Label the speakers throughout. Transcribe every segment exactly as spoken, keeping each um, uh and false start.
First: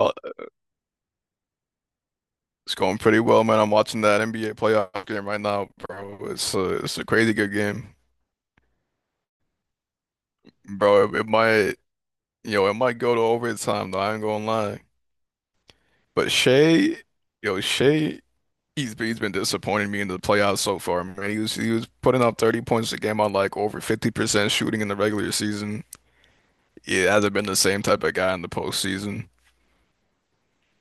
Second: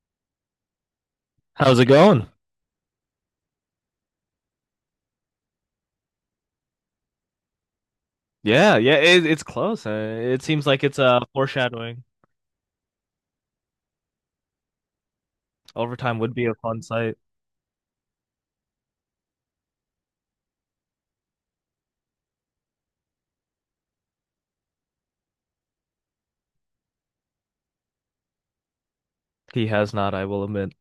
Speaker 1: Oh,
Speaker 2: How's it going?
Speaker 1: it's going pretty well, man. I'm watching that N B A playoff game right now, bro. It's a, it's a crazy good game,
Speaker 2: Yeah, yeah, it, it's close. Uh, It seems like it's
Speaker 1: bro. It,
Speaker 2: uh
Speaker 1: it might,
Speaker 2: foreshadowing.
Speaker 1: you know, it might go to overtime though. I ain't gonna lie.
Speaker 2: Overtime
Speaker 1: But
Speaker 2: would be a fun
Speaker 1: Shea,
Speaker 2: sight.
Speaker 1: yo, Shea, he's he's been disappointing me in the playoffs so far, man. He was he was putting up thirty points a game on like over fifty percent shooting in the regular season. He hasn't been the same type of guy in the postseason.
Speaker 2: He has not, I will admit.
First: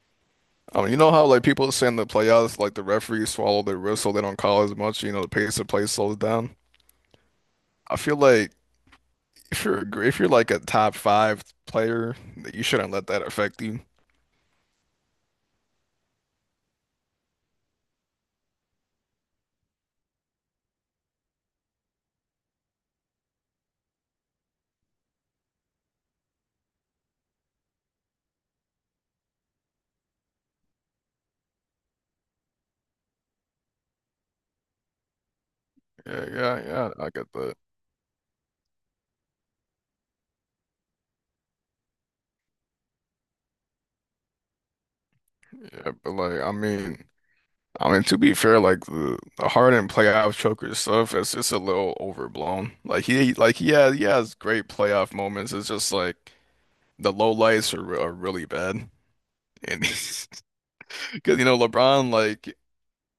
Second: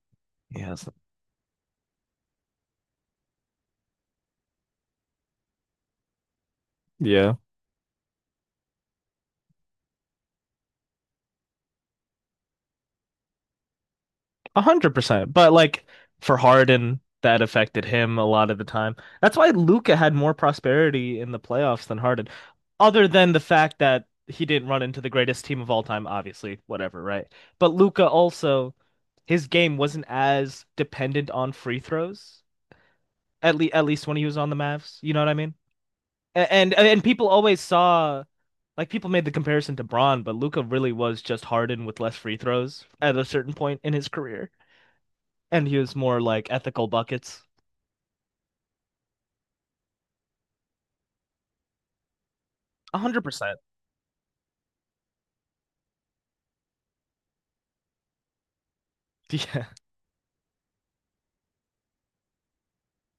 Speaker 2: He
Speaker 1: I
Speaker 2: has
Speaker 1: mean,
Speaker 2: not.
Speaker 1: you know how like people say in the playoffs, like the referees swallow their whistle, they don't call as much, you know, the pace of play slows down.
Speaker 2: Yeah,
Speaker 1: I feel like. If you're a gr- if you're like a top five player, you shouldn't let that affect you.
Speaker 2: a hundred percent. But like for Harden, that affected him a lot of the time. That's why Luca had more prosperity in the playoffs than Harden, other than the fact that he didn't run into the greatest team of all time, obviously, whatever, right? But Luca also, his game wasn't as dependent on free throws, at le at least when he was on the Mavs. You know what I mean?
Speaker 1: Yeah, yeah,
Speaker 2: And
Speaker 1: yeah.
Speaker 2: and
Speaker 1: I
Speaker 2: people
Speaker 1: get that.
Speaker 2: always saw like people made the comparison to Braun, but Luca really was just Harden with less free throws at a certain point in his career, and he
Speaker 1: Yeah,
Speaker 2: was
Speaker 1: but
Speaker 2: more
Speaker 1: like,
Speaker 2: like
Speaker 1: I
Speaker 2: ethical
Speaker 1: mean,
Speaker 2: buckets.
Speaker 1: I mean to be fair, like the the Harden playoff choker stuff is just a little overblown.
Speaker 2: A
Speaker 1: Like
Speaker 2: hundred
Speaker 1: he, like
Speaker 2: percent.
Speaker 1: he has he has great playoff moments. It's just like the low lights are re- are really bad,
Speaker 2: Yeah,
Speaker 1: and because you know LeBron, like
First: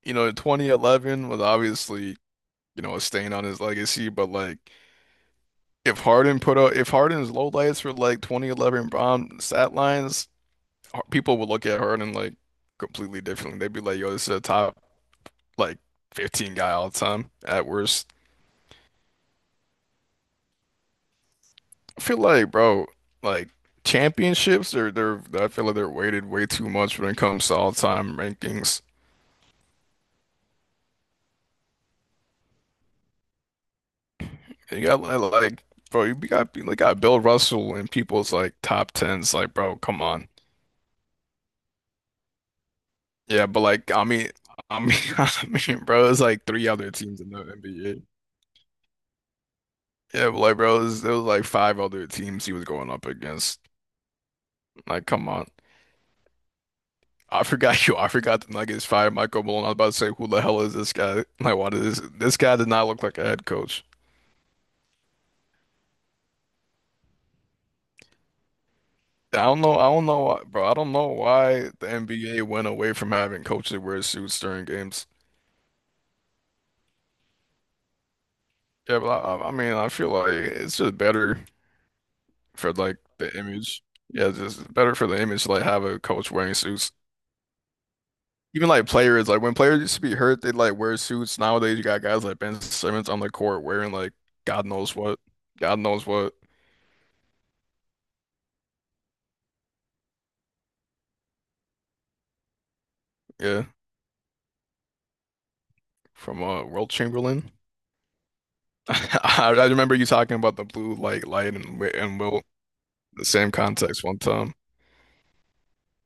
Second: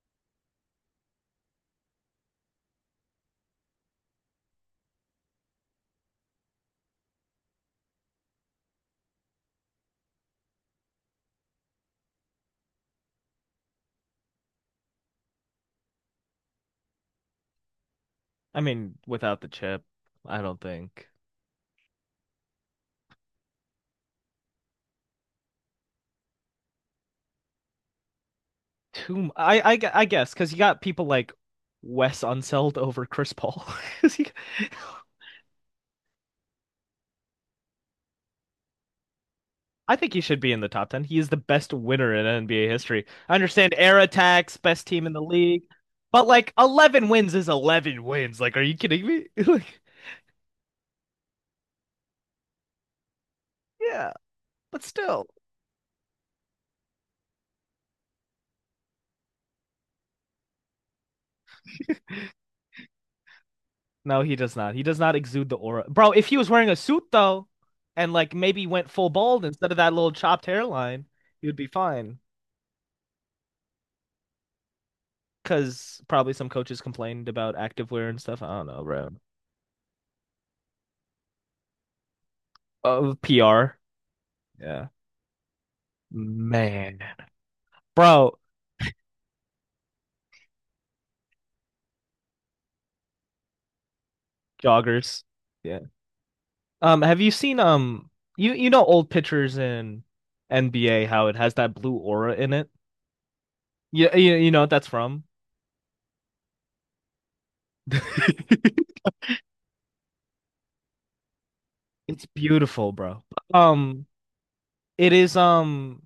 Speaker 1: you know, in twenty eleven was obviously you know a stain on his legacy, but like. If Harden put up, if Harden's low lights for like twenty eleven bomb stat lines, Har- people would look at Harden like completely differently. They'd be like, "Yo, this is a top like fifteen guy all the time at worst."
Speaker 2: I mean, without the chip, I don't think
Speaker 1: I feel like, bro, like championships are they're I feel like they're weighted way too much when it comes to all time rankings.
Speaker 2: too. m- I I gu- I guess because you got people like Wes Unseld over Chris Paul. you-
Speaker 1: You got like, like, bro, you got you got Bill Russell in people's like top tens. Like, bro,
Speaker 2: I
Speaker 1: come
Speaker 2: think he
Speaker 1: on.
Speaker 2: should be in the top ten. He is the best winner in N B A history. I
Speaker 1: Yeah, but
Speaker 2: understand
Speaker 1: like,
Speaker 2: air
Speaker 1: I mean,
Speaker 2: attacks,
Speaker 1: I
Speaker 2: best
Speaker 1: mean,
Speaker 2: team in the
Speaker 1: I
Speaker 2: league,
Speaker 1: mean, bro, it's
Speaker 2: but
Speaker 1: like
Speaker 2: like
Speaker 1: three other
Speaker 2: eleven
Speaker 1: teams in
Speaker 2: wins
Speaker 1: the
Speaker 2: is
Speaker 1: N B A.
Speaker 2: eleven wins. Like, are you kidding me? Like,
Speaker 1: Yeah, but like bro, it was, it was like five other teams he was going up against.
Speaker 2: yeah, but
Speaker 1: Like,
Speaker 2: still.
Speaker 1: come on. I forgot you. I forgot the Nuggets fired Michael Malone. I was about to say, who the hell is this guy? Like, why does this this guy did not look like a head coach?
Speaker 2: No, he does not. He does not exude the aura. Bro, if he was wearing a suit though, and like maybe went full
Speaker 1: I
Speaker 2: bald
Speaker 1: don't
Speaker 2: instead of
Speaker 1: know. I
Speaker 2: that
Speaker 1: don't
Speaker 2: little
Speaker 1: know why,
Speaker 2: chopped
Speaker 1: bro. I don't
Speaker 2: hairline,
Speaker 1: know
Speaker 2: he would be
Speaker 1: why the
Speaker 2: fine.
Speaker 1: N B A went away from having coaches wear suits during games.
Speaker 2: Because probably some coaches complained about activewear and stuff. I don't know,
Speaker 1: Yeah, but
Speaker 2: bro.
Speaker 1: I, I I mean, I feel like it's just better for like
Speaker 2: Uh,
Speaker 1: the
Speaker 2: P R.
Speaker 1: image. Yeah, it's just
Speaker 2: Yeah.
Speaker 1: better for the image to like have a coach wearing suits.
Speaker 2: Man. Bro,
Speaker 1: Even like players, like when players used to be hurt, they'd like wear suits. Nowadays, you got guys like Ben Simmons on the court wearing like God knows what,
Speaker 2: joggers.
Speaker 1: God
Speaker 2: Yeah.
Speaker 1: knows what.
Speaker 2: Um, have you seen um you you know old pictures in N B A how it has that blue aura in it?
Speaker 1: Yeah,
Speaker 2: Yeah, you, you know what that's from?
Speaker 1: from uh Wilt Chamberlain. I, I remember you talking about the blue like light and Wi- and
Speaker 2: It's
Speaker 1: Wilt
Speaker 2: beautiful, bro.
Speaker 1: the same context
Speaker 2: Um,
Speaker 1: one time.
Speaker 2: it is um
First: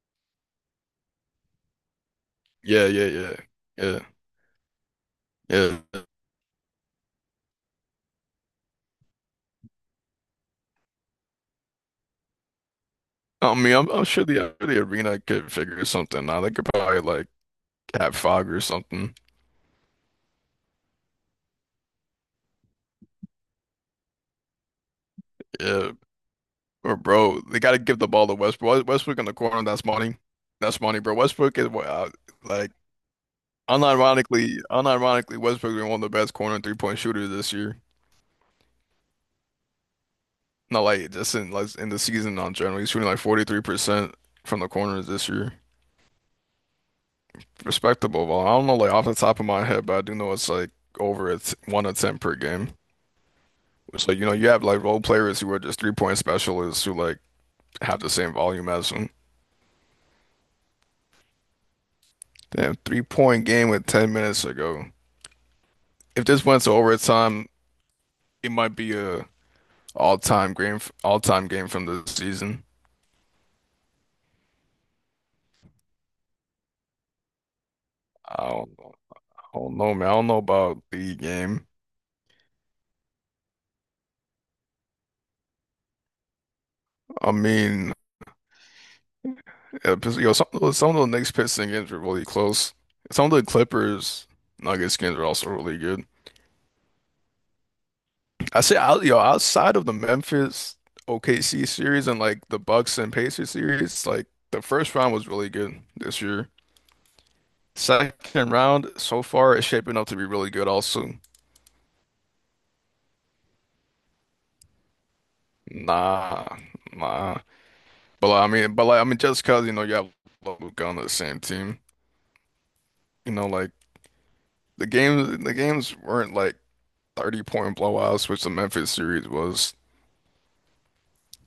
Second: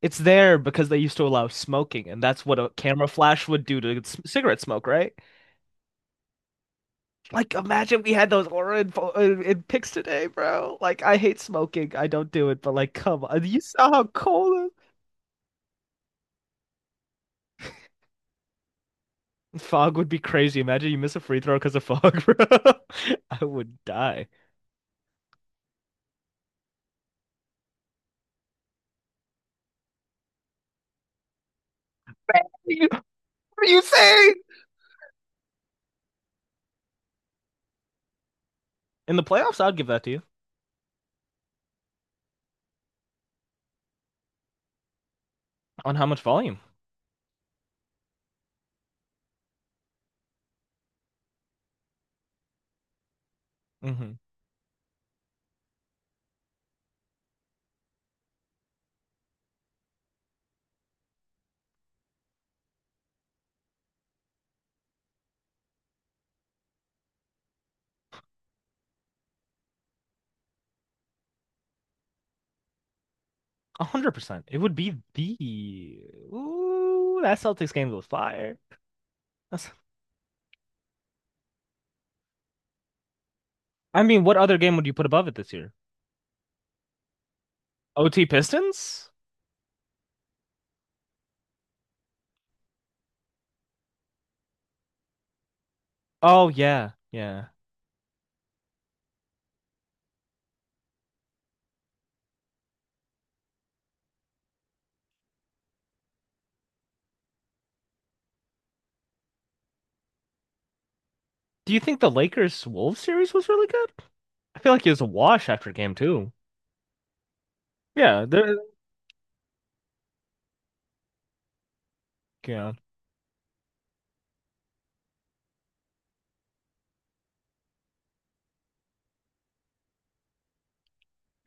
Speaker 2: it's there because they used to allow smoking and that's what a
Speaker 1: Yeah,
Speaker 2: camera
Speaker 1: yeah,
Speaker 2: flash would do to
Speaker 1: yeah,
Speaker 2: c- cigarette smoke, right?
Speaker 1: yeah, yeah.
Speaker 2: Like imagine we had those aura in, pho- in, in pics today, bro. Like I hate smoking. I don't do it, but like come on.
Speaker 1: I
Speaker 2: You
Speaker 1: mean, I'm,
Speaker 2: saw how
Speaker 1: I'm sure the
Speaker 2: cold.
Speaker 1: the arena could figure something out. They could probably like have fog or something.
Speaker 2: Fog would be crazy. Imagine you miss a free throw because of fog, bro. I would die.
Speaker 1: Yeah. Or bro, they got to give the ball to Westbrook. Westbrook in the corner, that's money. That's money, bro. Westbrook is uh, like
Speaker 2: What are you saying?
Speaker 1: unironically, unironically, Westbrook is one of the best corner and three-point shooters this year.
Speaker 2: In the playoffs, I'd give that to you
Speaker 1: Not like just in like in the season on general. He's shooting like forty-three percent from the corners this year.
Speaker 2: on how much volume.
Speaker 1: Respectable. Well, I don't know like off the top of my head, but I do know it's like over it's one attempt per game.
Speaker 2: Mm-hmm.
Speaker 1: So you know you have like role players who are just three-point specialists who like have the same volume as him. Damn, three-point game with ten minutes ago. If this went to overtime, it might be a all-time game, all-time game from the season.
Speaker 2: one hundred percent. It would be the. Ooh, that Celtics game was
Speaker 1: I
Speaker 2: fire.
Speaker 1: don't, I
Speaker 2: That's.
Speaker 1: don't know, man. I don't know about the game.
Speaker 2: I mean, what other game would you put above it this year?
Speaker 1: I mean,
Speaker 2: O T Pistons?
Speaker 1: uh, Pist- yo, some of the, some of the Knicks Pistons games were really close. Some of the Clippers Nuggets games are also really good.
Speaker 2: Oh, yeah. Yeah.
Speaker 1: I say, out, yo, outside of the Memphis O K C series and like the Bucks and Pacers series, like the first round was really good this year. Second round so far is shaping up to be really good also.
Speaker 2: Do you think the Lakers Wolves series was really good? I feel like it was a wash after game two.
Speaker 1: Nah, nah.
Speaker 2: Yeah.
Speaker 1: But like, I
Speaker 2: they're-
Speaker 1: mean, but like, I mean, just cause you know you have Luka on the same team,
Speaker 2: Yeah.
Speaker 1: you know, like the games, the games weren't like thirty point blowouts, which the Memphis series was.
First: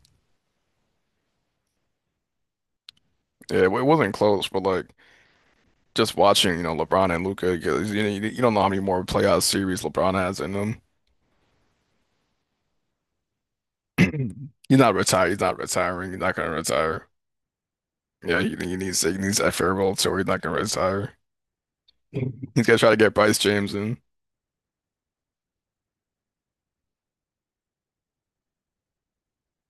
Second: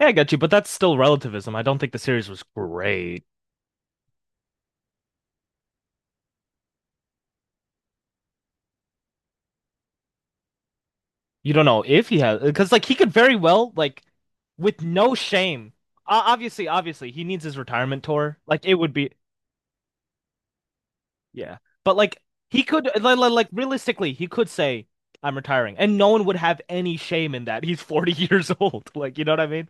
Speaker 2: Yeah, I got you, but that's still relativism. I don't think the series was great.
Speaker 1: Yeah, it wasn't close, but like just watching, you know, LeBron and Luka, because you know, you you don't know how many more playoff series LeBron has in him.
Speaker 2: You don't know if he has, because like he could very well like
Speaker 1: He's
Speaker 2: with
Speaker 1: not
Speaker 2: no
Speaker 1: retired. He's not
Speaker 2: shame.
Speaker 1: retiring. He's
Speaker 2: Uh,
Speaker 1: not gonna
Speaker 2: obviously,
Speaker 1: retire.
Speaker 2: obviously he needs his retirement tour.
Speaker 1: Yeah, he,
Speaker 2: Like it
Speaker 1: he
Speaker 2: would
Speaker 1: needs
Speaker 2: be,
Speaker 1: he needs that farewell tour. He's not gonna retire.
Speaker 2: yeah. But like he
Speaker 1: He's gonna
Speaker 2: could
Speaker 1: try to get
Speaker 2: like,
Speaker 1: Bryce
Speaker 2: like
Speaker 1: James in.
Speaker 2: realistically he could say I'm retiring, and no one would have any shame in that. He's forty years old. Like you know what I mean?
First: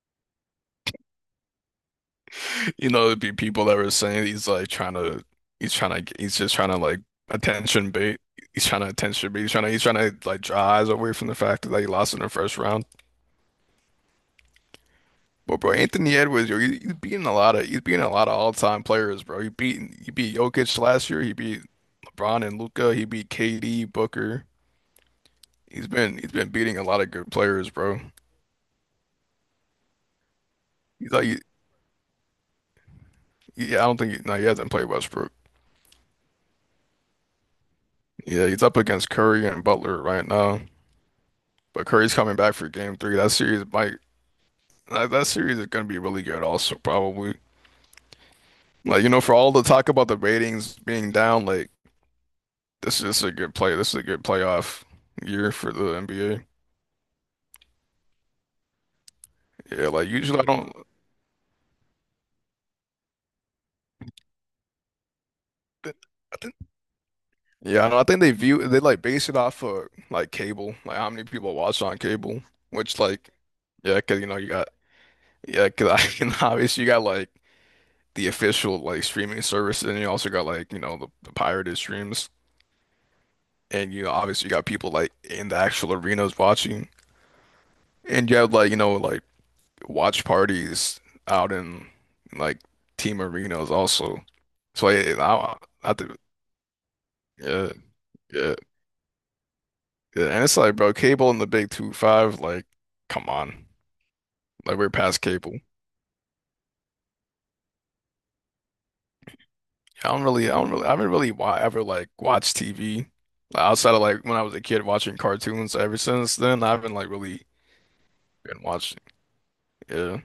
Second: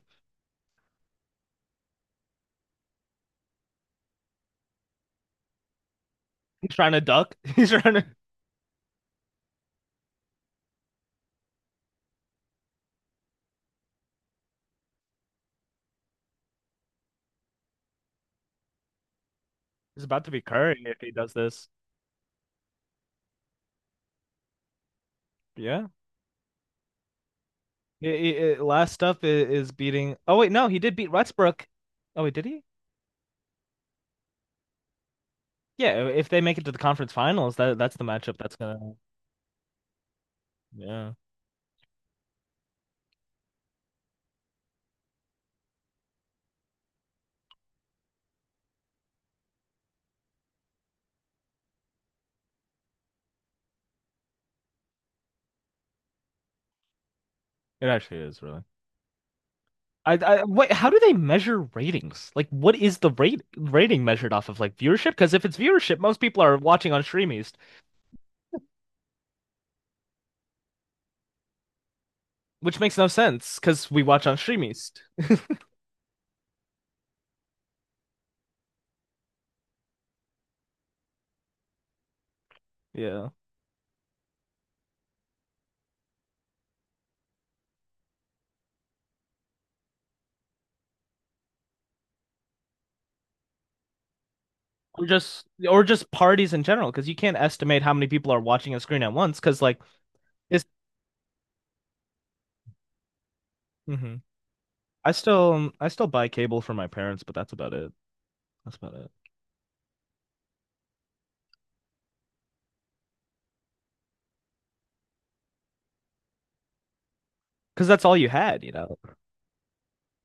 Speaker 1: You know, there'd be people that were saying he's like trying to, he's trying to, he's just trying
Speaker 2: He's
Speaker 1: to
Speaker 2: trying
Speaker 1: like
Speaker 2: to duck. He's
Speaker 1: attention
Speaker 2: trying to.
Speaker 1: bait. He's trying to attention bait. He's trying to, he's trying to like draw eyes away from the fact that he lost in the first round. But bro, Anthony Edwards, yo, he, he's beating a lot of, he's beating a lot of all-time players, bro. He beat,
Speaker 2: He's
Speaker 1: he
Speaker 2: about to
Speaker 1: beat
Speaker 2: be
Speaker 1: Jokic
Speaker 2: Curry if
Speaker 1: last
Speaker 2: he
Speaker 1: year.
Speaker 2: does
Speaker 1: He beat
Speaker 2: this.
Speaker 1: LeBron and Luca. He beat K D, Booker.
Speaker 2: Yeah.
Speaker 1: He's been, he's been beating a lot of good players, bro.
Speaker 2: It, it- it- last up i- is beating. Oh wait, no, he did beat
Speaker 1: He's like, he,
Speaker 2: Westbrook. Oh wait, did he?
Speaker 1: he- I don't think, he, no, he hasn't played Westbrook.
Speaker 2: Yeah. If they make it to the conference finals, that that's the matchup
Speaker 1: Yeah,
Speaker 2: that's
Speaker 1: he's up
Speaker 2: gonna.
Speaker 1: against Curry and Butler right now.
Speaker 2: Yeah.
Speaker 1: But Curry's coming back for game three. That series might. That, that series is gonna be really good also probably. Like, you know, for all the talk about the ratings being down, like this is a good play. This is a good playoff year for the N B A.
Speaker 2: It actually is really.
Speaker 1: Yeah, like
Speaker 2: I,
Speaker 1: usually
Speaker 2: I
Speaker 1: I
Speaker 2: wait,
Speaker 1: don't
Speaker 2: how do they measure ratings? Like, what is the rate rating measured off of like viewership? Because if it's viewership, most people are watching on Streameast,
Speaker 1: yeah, I do I think they view they like base it off of like cable, like how many people watch on cable,
Speaker 2: which makes
Speaker 1: which
Speaker 2: no
Speaker 1: like
Speaker 2: sense because
Speaker 1: yeah,
Speaker 2: we
Speaker 1: 'cause you
Speaker 2: watch on
Speaker 1: know you got
Speaker 2: Streameast.
Speaker 1: yeah, 'cause I and obviously you got like the official like streaming service and you also got like, you know, the, the pirated streams
Speaker 2: Yeah.
Speaker 1: and you know obviously you got people like in the actual arenas watching. And you have like, you know, like watch parties out in like team arenas also. So
Speaker 2: Or
Speaker 1: like, I,
Speaker 2: just
Speaker 1: I,
Speaker 2: or
Speaker 1: have
Speaker 2: just parties in general, because you can't
Speaker 1: yeah,
Speaker 2: estimate how many people are
Speaker 1: yeah,
Speaker 2: watching a screen at once. Because like
Speaker 1: yeah. And it's
Speaker 2: it's.
Speaker 1: like, bro, cable and the Big Two Five, like, come on,
Speaker 2: hmm
Speaker 1: like we're
Speaker 2: I
Speaker 1: past cable.
Speaker 2: still I still buy cable from my parents, but that's about it. That's about it.
Speaker 1: I don't really, I don't really, I haven't really wa ever like watched T V. Like, outside of like when I was a kid watching cartoons. Ever since then, I haven't like really
Speaker 2: Because that's all you
Speaker 1: been
Speaker 2: had, you know.
Speaker 1: watching. Yeah,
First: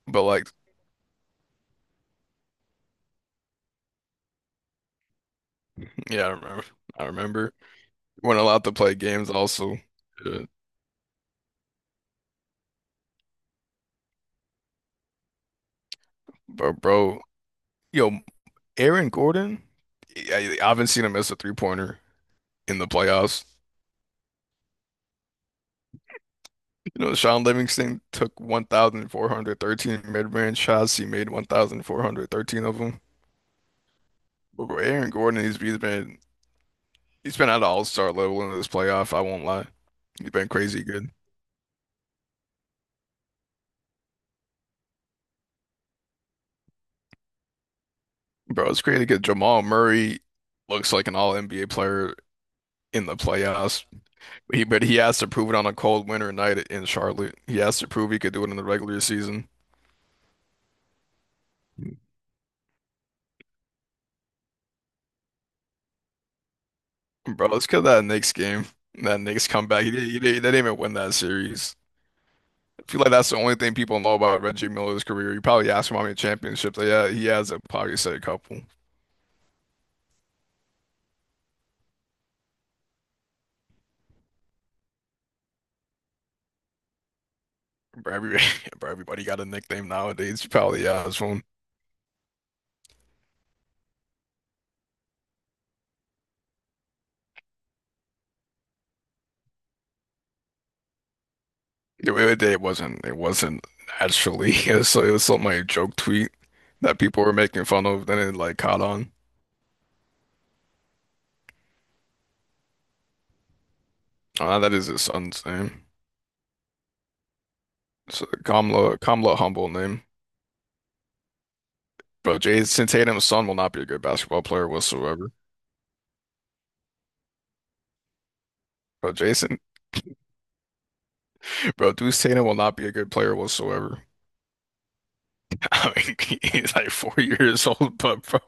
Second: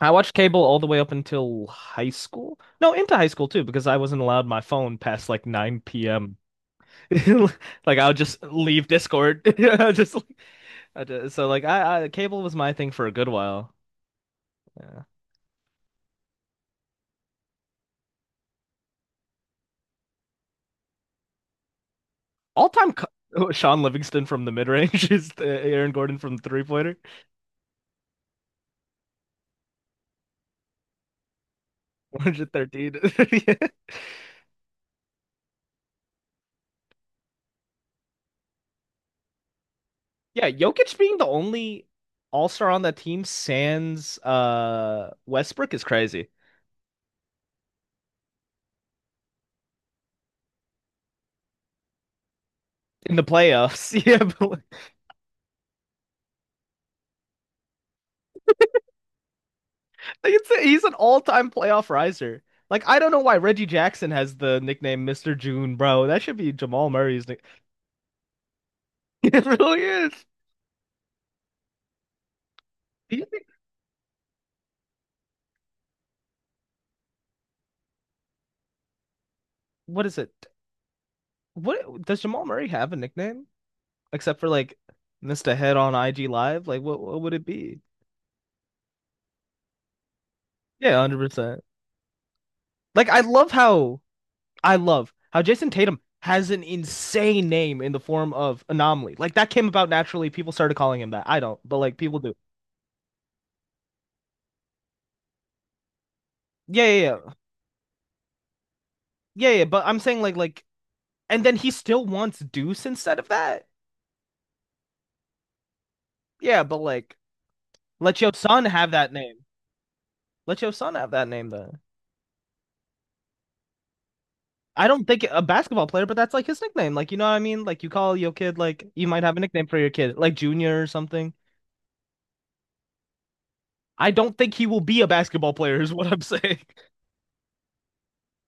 Speaker 2: I
Speaker 1: but
Speaker 2: watched
Speaker 1: like,
Speaker 2: cable all the way up until high school. No, into high school too, because I wasn't allowed my phone past like 9
Speaker 1: yeah, I
Speaker 2: p.m.
Speaker 1: remember. I remember
Speaker 2: Like I would
Speaker 1: weren't
Speaker 2: just
Speaker 1: allowed to
Speaker 2: leave
Speaker 1: play games
Speaker 2: Discord.
Speaker 1: also.
Speaker 2: I Just,
Speaker 1: Yeah.
Speaker 2: I just so like I, I cable was my thing for a good while. Yeah.
Speaker 1: But bro, yo. Aaron Gordon, I, I haven't seen him miss a three pointer in the
Speaker 2: All-time co.
Speaker 1: playoffs.
Speaker 2: Sean Livingston from the mid-range is uh, Aaron Gordon from the three-pointer.
Speaker 1: You know, Sean Livingston took one thousand four hundred thirteen mid-range shots. He made one thousand four hundred thirteen of
Speaker 2: one thirteen.
Speaker 1: them. But bro, Aaron Gordon, he's, he's been he's been at an all-star level in this playoff. I won't lie, he's
Speaker 2: Yeah,
Speaker 1: been
Speaker 2: yeah,
Speaker 1: crazy
Speaker 2: Jokic
Speaker 1: good.
Speaker 2: being the only all-star on that team sans uh Westbrook is crazy.
Speaker 1: Bro, it's crazy because Jamal Murray looks like an all-N B A player in
Speaker 2: In
Speaker 1: the
Speaker 2: the
Speaker 1: playoffs.
Speaker 2: playoffs. Yeah,
Speaker 1: But
Speaker 2: but
Speaker 1: he, but he has to prove it on a cold winter night in Charlotte. He has to prove he could do it in the regular season.
Speaker 2: like, It's a, he's an all-time playoff riser. Like I don't know why Reggie Jackson has the nickname Mister June, bro. That should be Jamal Murray's nick.
Speaker 1: Bro, let's kill that Knicks game. That
Speaker 2: It
Speaker 1: Knicks
Speaker 2: really
Speaker 1: comeback. He, didn't- he,
Speaker 2: is.
Speaker 1: didn't- They didn't even win that series. I feel like
Speaker 2: He-
Speaker 1: that's the only thing people know about Reggie Miller's career. You probably ask him how many championships they had. He has a probably said a couple.
Speaker 2: What is it? What does Jamal Murray have a nickname except for like Mister Head on I G Live? Like what what would it be?
Speaker 1: Bro, every, bro, everybody got a nickname nowadays. You probably
Speaker 2: Yeah,
Speaker 1: ask one.
Speaker 2: one hundred percent. Like I love how I love how Jason Tatum has an insane name in the form of Anomaly. Like that came about naturally. People started calling him that. I don't, but like
Speaker 1: The
Speaker 2: people do.
Speaker 1: other day it wasn't. It wasn't actually. It was, so- it was something like a joke tweet
Speaker 2: Yeah,
Speaker 1: that
Speaker 2: yeah,
Speaker 1: people
Speaker 2: yeah.
Speaker 1: were making fun of. Then it like caught on.
Speaker 2: Yeah, yeah, but I'm saying like like and then he still wants Deuce instead of that.
Speaker 1: Ah, that is his son's name.
Speaker 2: Yeah, but like, let
Speaker 1: So
Speaker 2: your son have
Speaker 1: Kamla,
Speaker 2: that
Speaker 1: Kamla
Speaker 2: name.
Speaker 1: Humble name.
Speaker 2: Let your son have that name then.
Speaker 1: Bro, Jason Tatum's son will not be a good basketball player
Speaker 2: I don't think
Speaker 1: whatsoever.
Speaker 2: a basketball player, but that's like his nickname. Like, you know what I mean? Like, you call your kid, like, you
Speaker 1: But
Speaker 2: might have a
Speaker 1: Jason
Speaker 2: nickname for your kid, like Junior or something.
Speaker 1: Bro, Duke Tatum will not be a good player whatsoever.
Speaker 2: I don't think he will be a basketball player, is
Speaker 1: I
Speaker 2: what I'm
Speaker 1: mean,
Speaker 2: saying.
Speaker 1: he's like four years old, but bro,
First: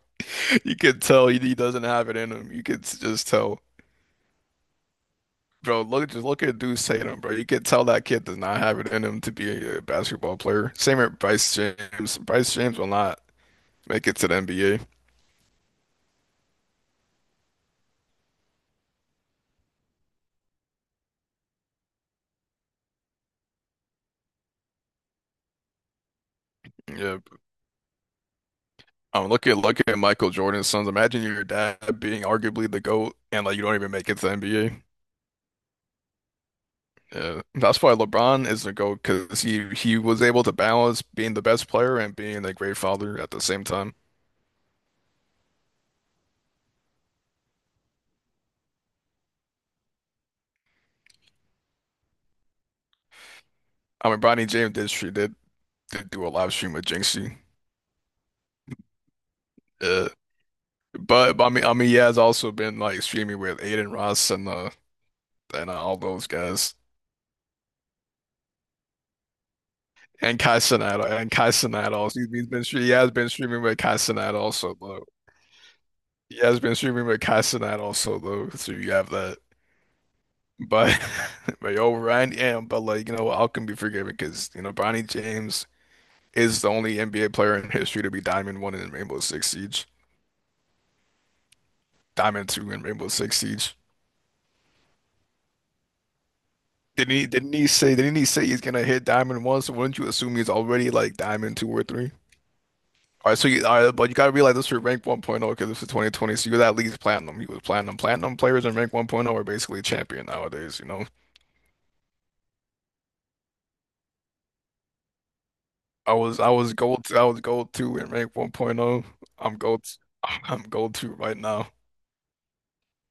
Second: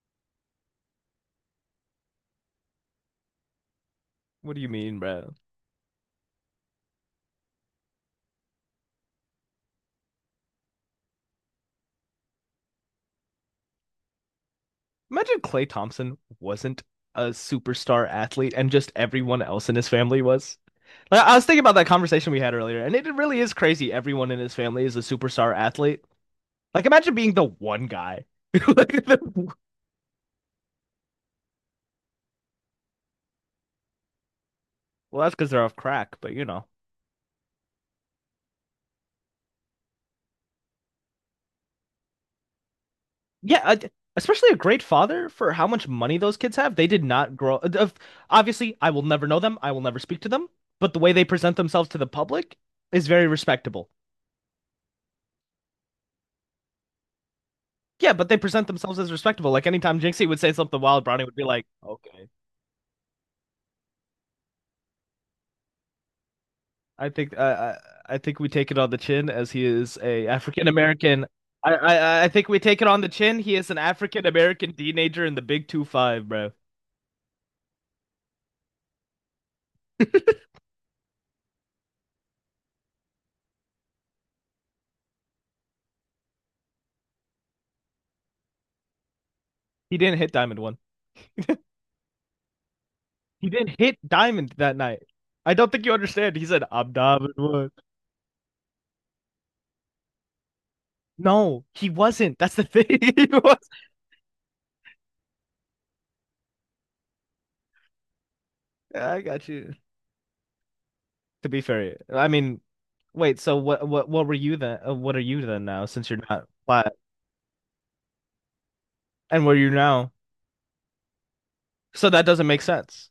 Speaker 1: you could tell he, he doesn't have it in him. You could just tell,
Speaker 2: what do you mean, bro?
Speaker 1: bro. Look, just look at Duke Tatum, bro. You could tell that kid does not have it in him to be a basketball player. Same with Bryce James. Bryce James will not make it to the N B A.
Speaker 2: Imagine Clay Thompson wasn't a superstar athlete and just everyone else in his family was. Like, I was thinking about that conversation we had earlier, and it really is crazy. Everyone in his family is a superstar athlete. Like, imagine
Speaker 1: Yeah.
Speaker 2: being the one guy. Like,
Speaker 1: Um, look
Speaker 2: the-
Speaker 1: at look at Michael Jordan's sons. Imagine your dad being arguably the GOAT, and like you don't even make it to the N B A.
Speaker 2: Well, that's because they're off crack, but you know.
Speaker 1: Yeah, that's why LeBron is the GOAT because he he was able to balance being the best player and being a great father at the
Speaker 2: yeah,
Speaker 1: same
Speaker 2: I-
Speaker 1: time.
Speaker 2: Especially a great father for how much money those kids have. They did not grow. uh, Obviously, I will never know them. I will never speak to them. But the way they present themselves to the public is very respectable.
Speaker 1: I mean, Bronny James did she did did do a live stream with Jinxie,
Speaker 2: Yeah, but they present themselves as respectable. Like anytime
Speaker 1: uh,
Speaker 2: Jinxie would say something wild, Brownie would
Speaker 1: but
Speaker 2: be
Speaker 1: but I mean
Speaker 2: like,
Speaker 1: I mean he has
Speaker 2: "Okay,
Speaker 1: also been like streaming with Aiden Ross and uh and uh, all those guys
Speaker 2: I think uh, I I think we take it on the chin as he is a
Speaker 1: and Kai
Speaker 2: African
Speaker 1: Cenat
Speaker 2: American."
Speaker 1: and Kai
Speaker 2: I,
Speaker 1: Cenat also
Speaker 2: I I
Speaker 1: he's he's
Speaker 2: think we
Speaker 1: been stre-
Speaker 2: take it
Speaker 1: he
Speaker 2: on the
Speaker 1: has been
Speaker 2: chin. He
Speaker 1: streaming
Speaker 2: is an
Speaker 1: with Kai
Speaker 2: African
Speaker 1: Cenat
Speaker 2: American
Speaker 1: also though
Speaker 2: teenager in the Big Two Five,
Speaker 1: he
Speaker 2: bro.
Speaker 1: has been streaming with Kai Cenat also though so you have that. But but yo, Ryan, yeah, but like, you know, I can be forgiven because, you know, Bronny James is the only N B A player in history to be Diamond One in Rainbow Six Siege.
Speaker 2: He didn't hit Diamond one.
Speaker 1: Diamond Two in Rainbow Six
Speaker 2: He didn't
Speaker 1: Siege.
Speaker 2: hit Diamond that night. I don't think you understand. He said, I'm
Speaker 1: Didn't he
Speaker 2: Diamond
Speaker 1: didn't he
Speaker 2: one.
Speaker 1: say didn't he say he's gonna hit Diamond One, so wouldn't you assume he's already like Diamond
Speaker 2: No,
Speaker 1: Two or
Speaker 2: he
Speaker 1: Three?
Speaker 2: wasn't. That's the thing. He
Speaker 1: All right, so
Speaker 2: was.
Speaker 1: you all right, but you gotta realize this for rank 1.0 because this is twenty twenty, so you're at least platinum. He was platinum. Platinum players in rank
Speaker 2: I
Speaker 1: 1.0 are
Speaker 2: got you.
Speaker 1: basically champion nowadays, you know?
Speaker 2: To be fair, I mean, wait, so what what what were you then? uh, What are you then now since
Speaker 1: I
Speaker 2: you're
Speaker 1: was
Speaker 2: not
Speaker 1: I was
Speaker 2: flat
Speaker 1: gold I was gold two in rank 1.0.
Speaker 2: and where
Speaker 1: I'm
Speaker 2: you
Speaker 1: gold
Speaker 2: now?
Speaker 1: I'm gold two right now.
Speaker 2: So that doesn't make sense.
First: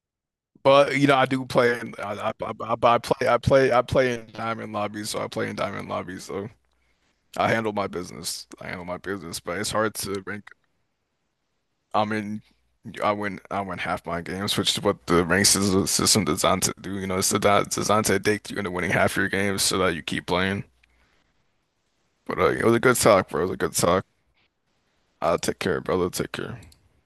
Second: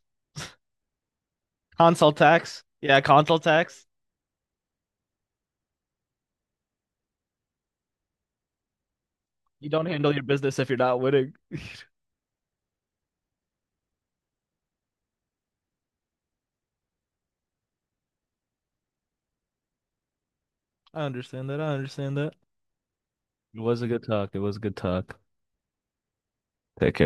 Speaker 1: But you know I do play in
Speaker 2: Console
Speaker 1: I I, I,
Speaker 2: tax.
Speaker 1: I I
Speaker 2: Yeah,
Speaker 1: play I
Speaker 2: console
Speaker 1: play I
Speaker 2: tax.
Speaker 1: play in diamond lobbies, so I play in diamond lobbies so I handle my business I handle my business, but
Speaker 2: You
Speaker 1: it's
Speaker 2: don't
Speaker 1: hard
Speaker 2: handle your
Speaker 1: to rank.
Speaker 2: business if you're not winning.
Speaker 1: I mean I win I win half my games, which is what the rank sys- system designed to do, you know? it's designed, it's designed to addict you into winning half your games so that you keep playing.
Speaker 2: I understand that. I understand that.
Speaker 1: But uh, it was a good talk, bro, it was a
Speaker 2: It
Speaker 1: good
Speaker 2: was a good
Speaker 1: talk
Speaker 2: talk. It was a good talk.
Speaker 1: I'll take care, brother, take care.
Speaker 2: Take care.